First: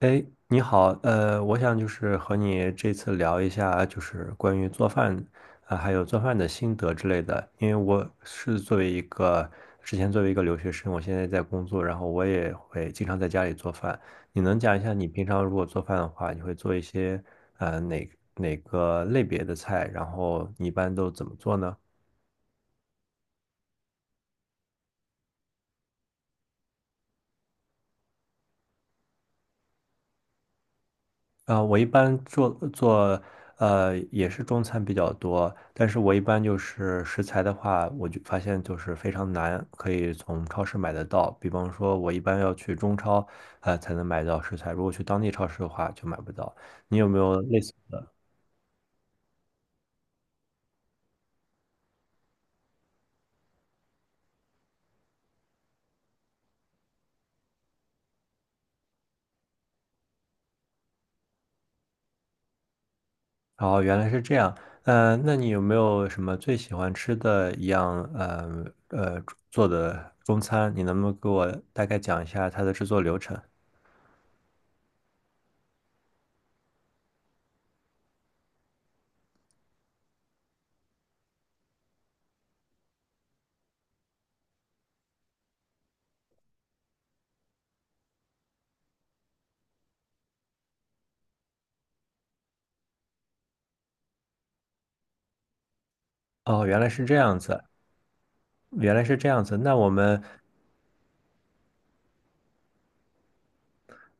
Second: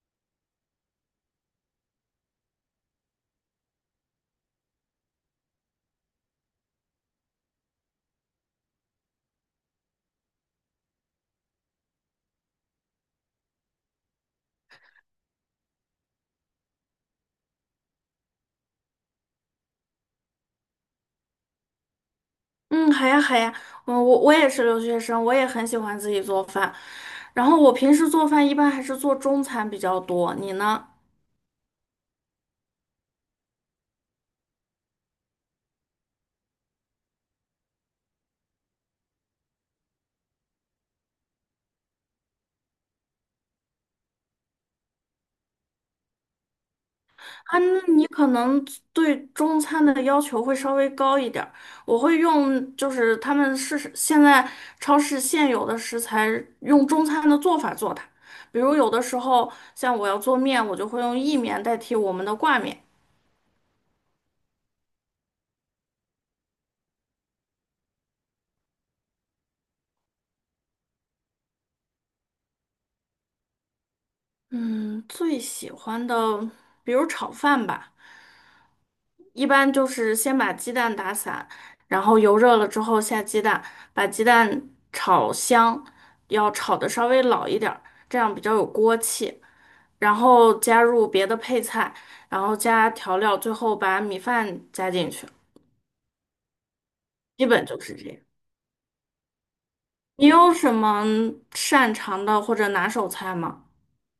哎，你好，我想就是和你这次聊一下，就是关于做饭啊，还有做饭的心得之类的。因为我是作为一个之前作为一个留学生，我现在在工作，然后我也会经常在家里做饭。你能讲一下你平常如果做饭的话，你会做一些呃哪哪个类别的菜，然后你一般都怎么做呢？嗯，好呀，好呀，我也是留学生，我也很喜欢自己做饭。然后我平时做饭一般还是做中餐比较多，你呢？啊，我一般做也是中餐比较多，但是我一般就是食材的话，我就发现就是非常难，可以从超市买得到。比方说，我一般要去中超，才能买到食材，如果去当地超市的话就买不到。你有没有啊，类似那你的？可能对中餐的要求会稍微高一点儿。我会用就是他们是现在超市现有的食材，用中餐的做法做它。比如有的时候像我要做面，我就会用意面代替我们的挂面。哦，原来是这样。那你有没有什么最喜欢吃的一样做的中餐？你能不能给我大概讲一下它的制作流程？嗯，最喜欢的，比如炒饭吧。一般就是先把鸡蛋打散，然后油热了之后下鸡蛋，把鸡蛋炒香，要炒的稍微老一点儿，这样比较有锅气。然后加入别的配菜，然后加调料，最后把米饭加进去，哦，原来是这样基子。本就是这样。原来是这样子，那我们，你有什么擅长的或者拿手菜吗？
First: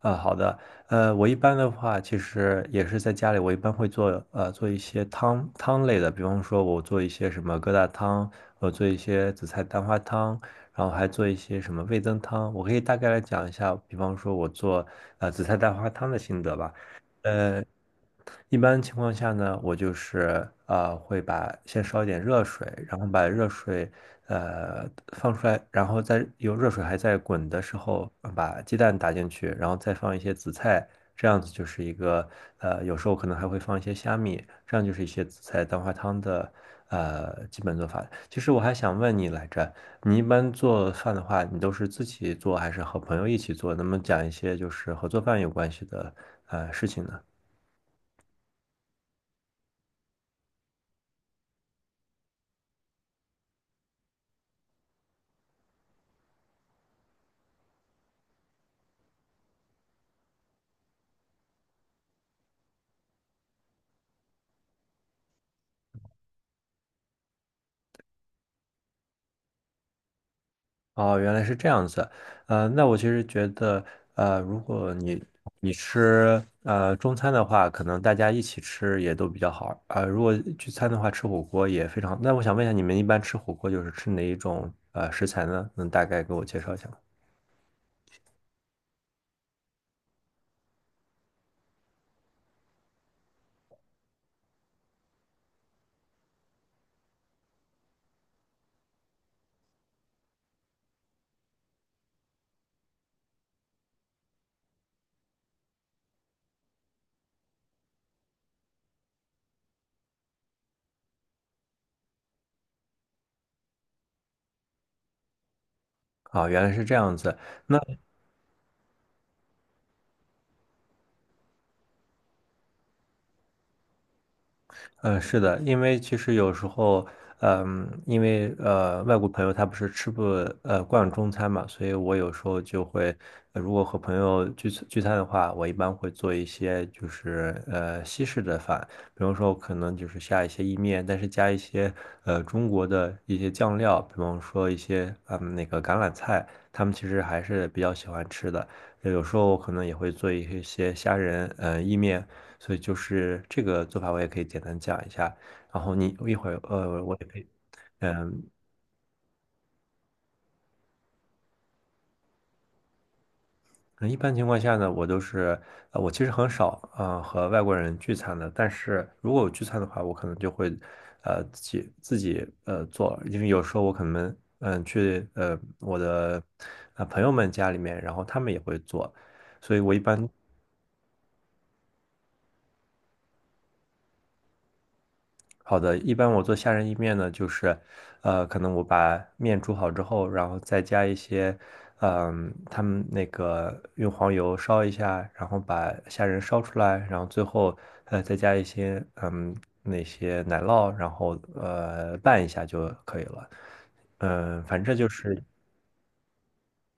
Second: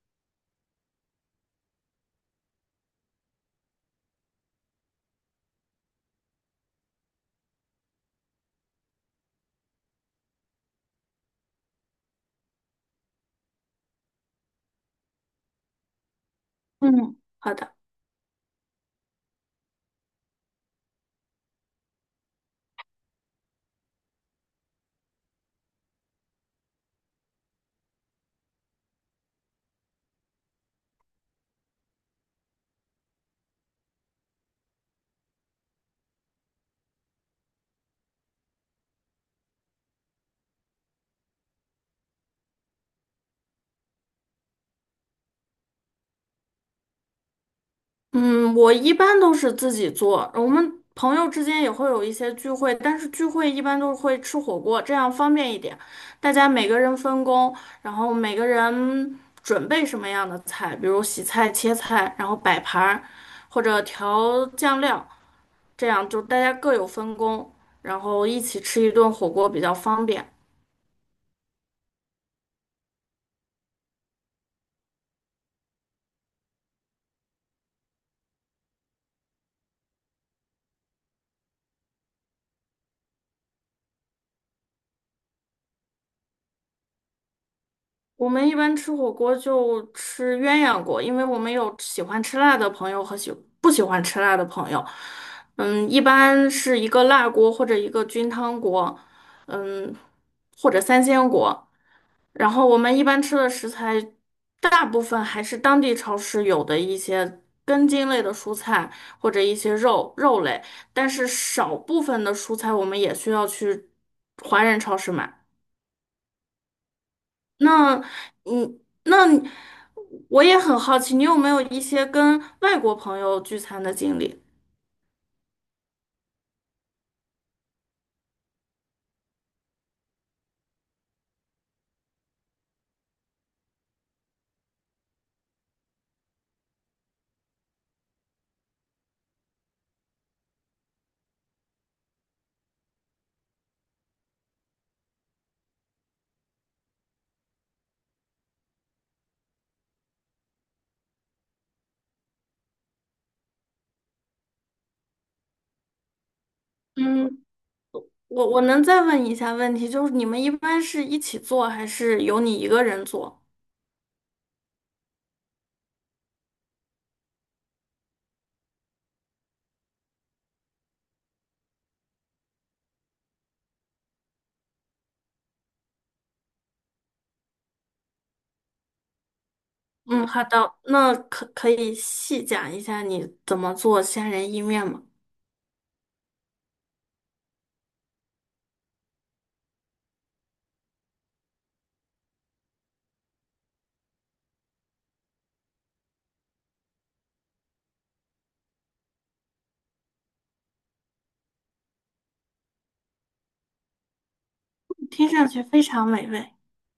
好的，我一般的话，其实也是在家里，我一般会做，做一些汤汤类的，比方说，我做一些什么疙瘩汤，我做一些紫菜蛋花汤，然后还做一些什么味增汤。我可以大概来讲一下，比方说我做，紫菜蛋花汤的心得吧。嗯，好呃，的。一般情况下呢，我就是会把先烧一点热水，然后把热水呃放出来，然后再有热水还在滚的时候，把鸡蛋打进去，然后再放一些紫菜，这样子就是一个有时候可能还会放一些虾米，这样就是一些紫菜蛋花汤的基本做法。其实我还想问你来着，你一般做饭的话，你都是自己做还是和朋友一起做？能不能讲一些就是和做饭有关系的事情呢？嗯，我一般都是自己做，我们朋友之间也会有一些聚会，但是聚会一般都会吃火锅，这样方便一点。大家每个人分工，然后每个人准备什么样的菜，比如洗菜、切菜，然后摆盘儿，或者调酱料，这样就大家各有分工，然后一起吃一顿火锅比较方便。哦，原来是这样子，那我其实觉得，如果你吃中餐的话，可能大家一起吃也都比较好，如果聚餐的话，吃火锅也非常。那我想问一下，你们一般吃火锅就是吃哪一种食材呢？能大概给我介绍一下吗？我们一般吃火锅就吃鸳鸯锅，因为我们有喜欢吃辣的朋友和不喜欢吃辣的朋友。一般是一个辣锅或者一个菌汤锅，嗯，或者三鲜锅。然后我们一般吃的食材，大部分还是当地超市有的一些根茎类的蔬菜或者一些肉肉类，但是少部分的蔬菜我们也需要去华人超市买。啊，原来是这样子。那。那嗯，那你我也很好奇，你有没有一些跟外国朋友聚餐的经历？嗯，是的，因为其实有时候，嗯，因为外国朋友他不是吃不惯中餐嘛，所以我有时候就会，如果和朋友聚餐的话，我一般会做一些就是西式的饭，比方说可能就是下一些意面，但是加一些中国的一些酱料，比方说一些那个橄榄菜，他们其实还是比较喜欢吃的。有时候我可能也会做一些虾仁意面。所以就是这个做法，我也可以简单讲一下。然后你一会儿，我也可嗯，以，嗯，我能再问一下问题，就是你们一般是一起做，还是由你一个人做？那一般情况下呢，我都是，我其实很少，和外国人聚餐的。但是如果我聚餐的话，我可能就会，自己做，因为有时候我可能，嗯、去我的朋友们家里面，然后他们也会做，所以我一嗯，般好的，那可以细讲一下你怎么做虾仁意面吗？好的，一般我做虾仁意面呢，就是，可能我把面煮好之后，然后再加一些，嗯，他们那个用黄油烧一下，然后把虾仁烧出来，然后最后，再加一些，嗯，那些奶酪，然后拌一下就可以了。嗯，反正就听是上去非常美味。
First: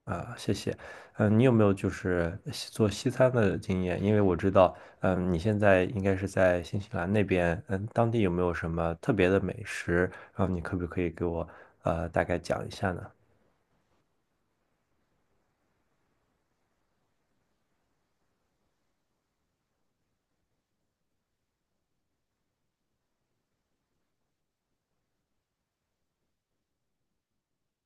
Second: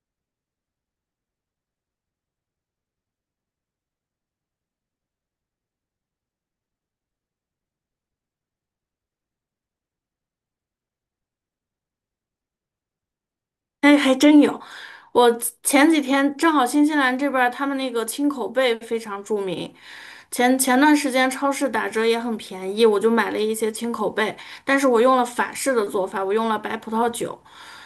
啊，谢谢。嗯，你有没有就是做西餐的经验？因为我知道，嗯，你现在应该是在新西兰那边，嗯，当地有没有什么特别的美食？然后你可不可以给我大概讲一下呢？哎，还真有。我前几天正好新西兰这边儿他们那个青口贝非常著名，前段时间超市打折也很便宜，我就买了一些青口贝，但是我用了法式的做法，我用了白葡萄酒，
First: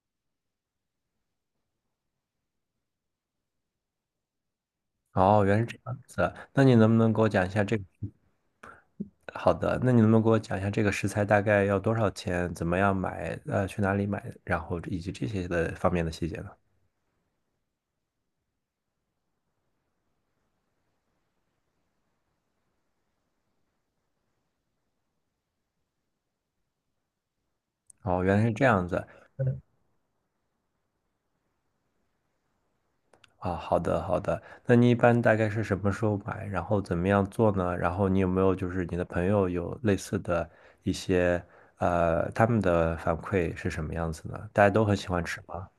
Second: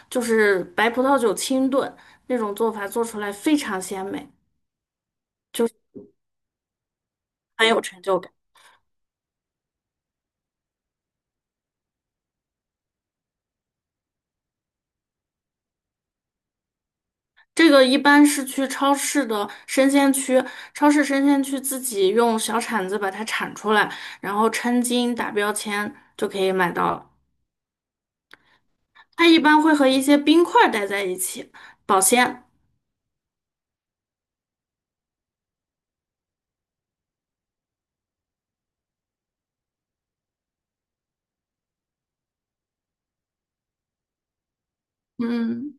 就是白葡萄酒清炖那种做法，做出来非常鲜美，哦，原来是这样子啊。那你能不能给我讲一下很这有个？成就感。好的，那你能不能给我讲一下这个食材大概要多少钱？怎么样买？去哪里买？然后以及这些的方面的细节呢？这个一般是去超市的生鲜区，超市生鲜区自己用小铲子把它铲出来，然后称斤打标签就可以买到了。哦，原来是这样子。它一般会和一些冰块儿待在一起保鲜。啊，好的好的，那你一般大概是什么时候买，然后怎么样做呢？然后你有没有就是你的朋友有类似的一些他们的反馈是什么样子呢？大家都很喜欢吃吗？嗯，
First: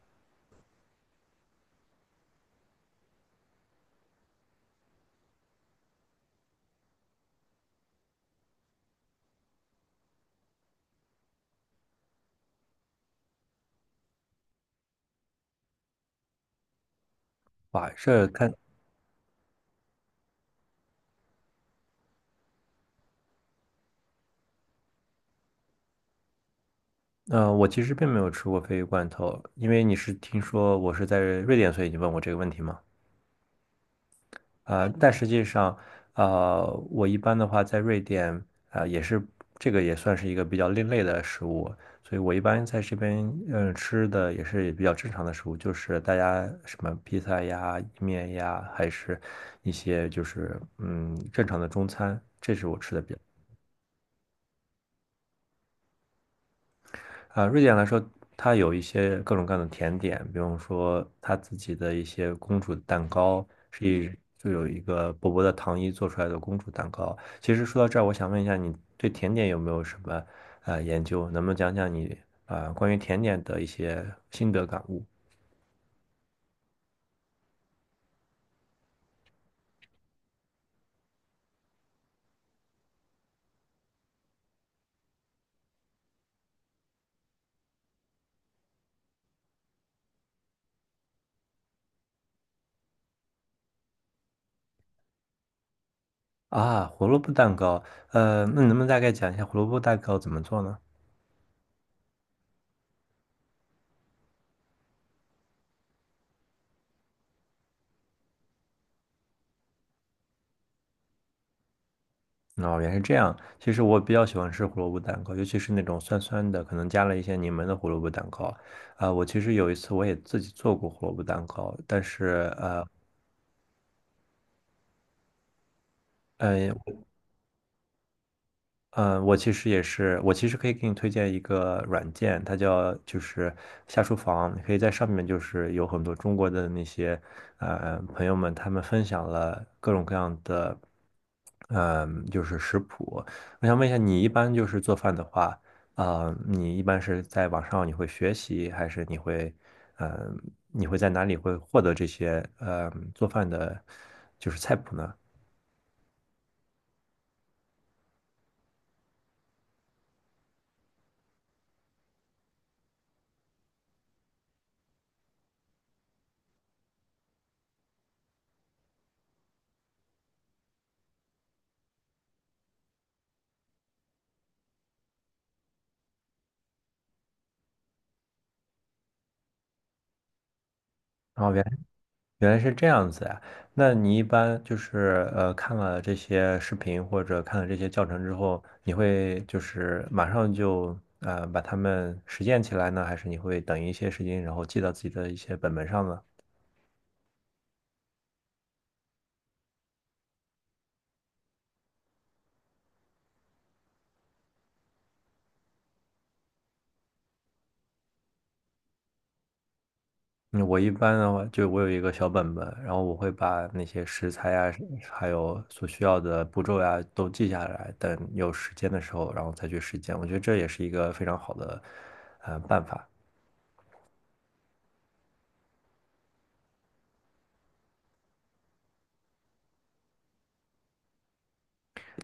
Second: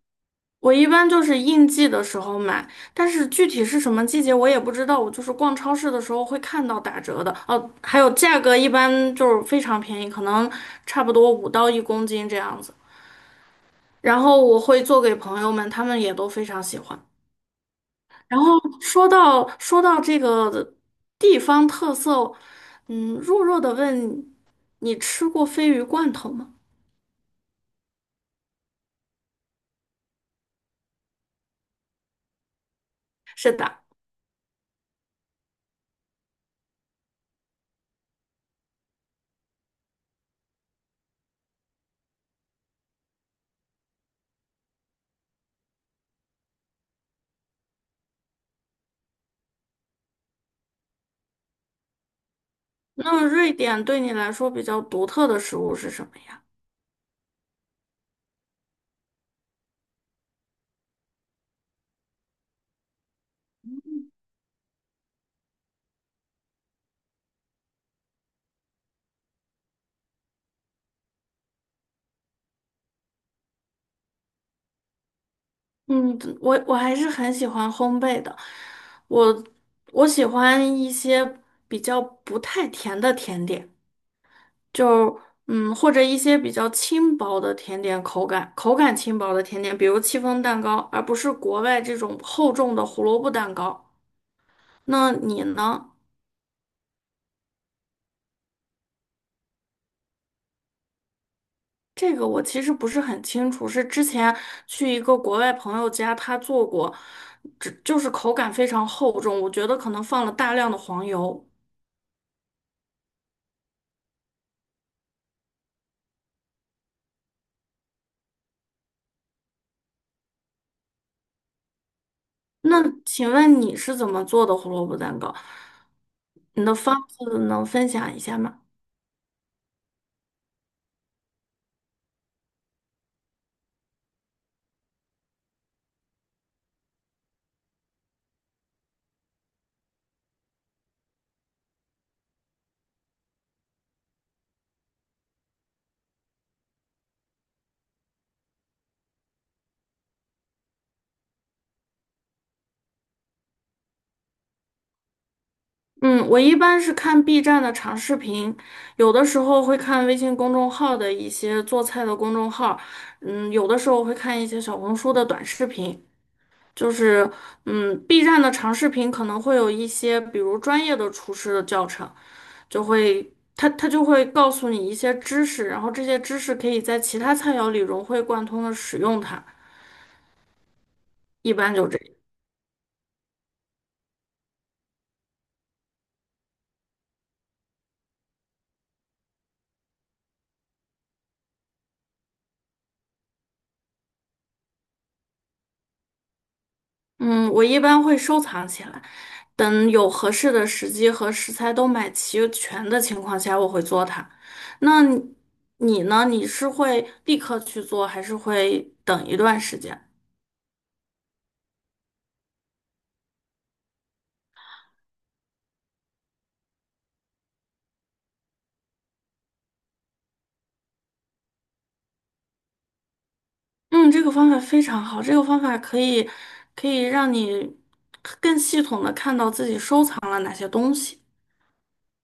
我一般就是应季的时候买，但是具体是什么季节我也不知道。我就是逛超市的时候会看到打折的，哦，还有价格一般就是非常便宜，可能差不多五到一公斤这样子。然后我会做给朋友们，他们也都非常喜欢。哇，这然看，后说到这个地方特色，弱弱的问你吃过鲱鱼罐头吗？我其实并没有吃过鲱鱼罐头，因为你是听说我是在瑞典，所以你问我这个问题吗？是的。但实际上，我一般的话在瑞典，啊、也是这个也算是一个比较另类的食物，所以我一般在这边，嗯、吃的也是比较正常的食物，就是大家什么披萨呀、意面呀，还是一些就是正常的中餐，这是我吃的比较。那瑞典对你来说比较独特的食物是什么呀？啊，瑞典来说，它有一些各种各样的甜点，比如说它自己的一些公主蛋糕，是以就有一个薄薄的糖衣做出来的公主蛋糕。其实说到这儿，我想问一下，你对甜点有没有什么研究？能不能讲讲你关于甜点的一些心得感悟？嗯，我还是很喜欢烘焙的，我我喜欢一些比较不太甜的甜点，就或者一些比较轻薄的甜点，口感轻薄的甜点，比如戚风蛋糕，而不是国外这种厚重的胡萝卜蛋糕。那你呢？啊，胡萝卜蛋糕，那你能不能大概讲一下胡萝卜蛋糕怎么做呢？这个我其实不是很清楚，是之前去一个国外朋友家，他做过，只就是口感非常厚重，我觉得可能放了大量的黄油。哦，原来是这样。其实我比较喜欢吃胡萝卜蛋糕，尤其是那种酸酸的，可能加了一些柠檬的胡萝卜蛋糕。啊、我其实有一次我也自己做过胡萝卜蛋糕，但是那请问你是怎么做的胡萝卜蛋糕？你嗯的方子能分享一下吗？我其实也是，我其实可以给你推荐一个软件，它叫就是下厨房，你可以在上面就是有很多中国的那些朋友们，他们分享了各种各样的。嗯，就是食谱。我想问一下，你一般就是做饭的话，啊、你一般是在网上你会学习，还是你会，嗯、你会在哪里会获得这些，做饭的，就是菜谱呢？嗯，我一般是看 B 站的长视频，有的时候会看微信公众号的一些做菜的公众号，嗯，有的时候会看一些小红书的短视频。就是，嗯，B 站的长视频可能会有一些，比如专业的厨师的教程，就会他他就会告诉你一些知识，然后这些知识可以在其他菜肴里融会贯通的使用它，然后一般就这样。原来是这样子呀、那你一般就是看了这些视频或者看了这些教程之后，你会就是马上就把它们实践起来呢，还是你会等一些时间，然后记到自己的一些本本上呢？嗯，我一般会收藏起来，等有合适的时机和食材都买齐全的情况下，我会做它。那你呢？你是会立刻去做，还是会等一段时间？嗯，我一般的话，就我有一个小本本，然后我会把那些食材呀，还有所需要的步骤呀，都记下来，等有时间的时候，然后再去实践。我觉得这也是一个非常好的，办法。嗯，这个方法非常好，这个方法可以让你更系统的看到自己收藏了哪些东西。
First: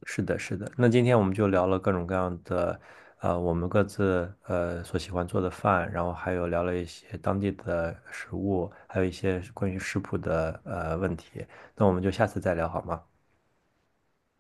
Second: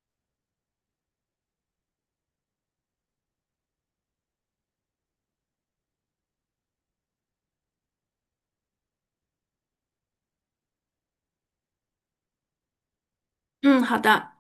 是的，是的。那今天我们就聊了各种各样的，我们各自所喜欢做的饭，然后还有聊了一些当地的食物，还有一些关于食谱的问题。那我们就下次再聊好吗？嗯，好的。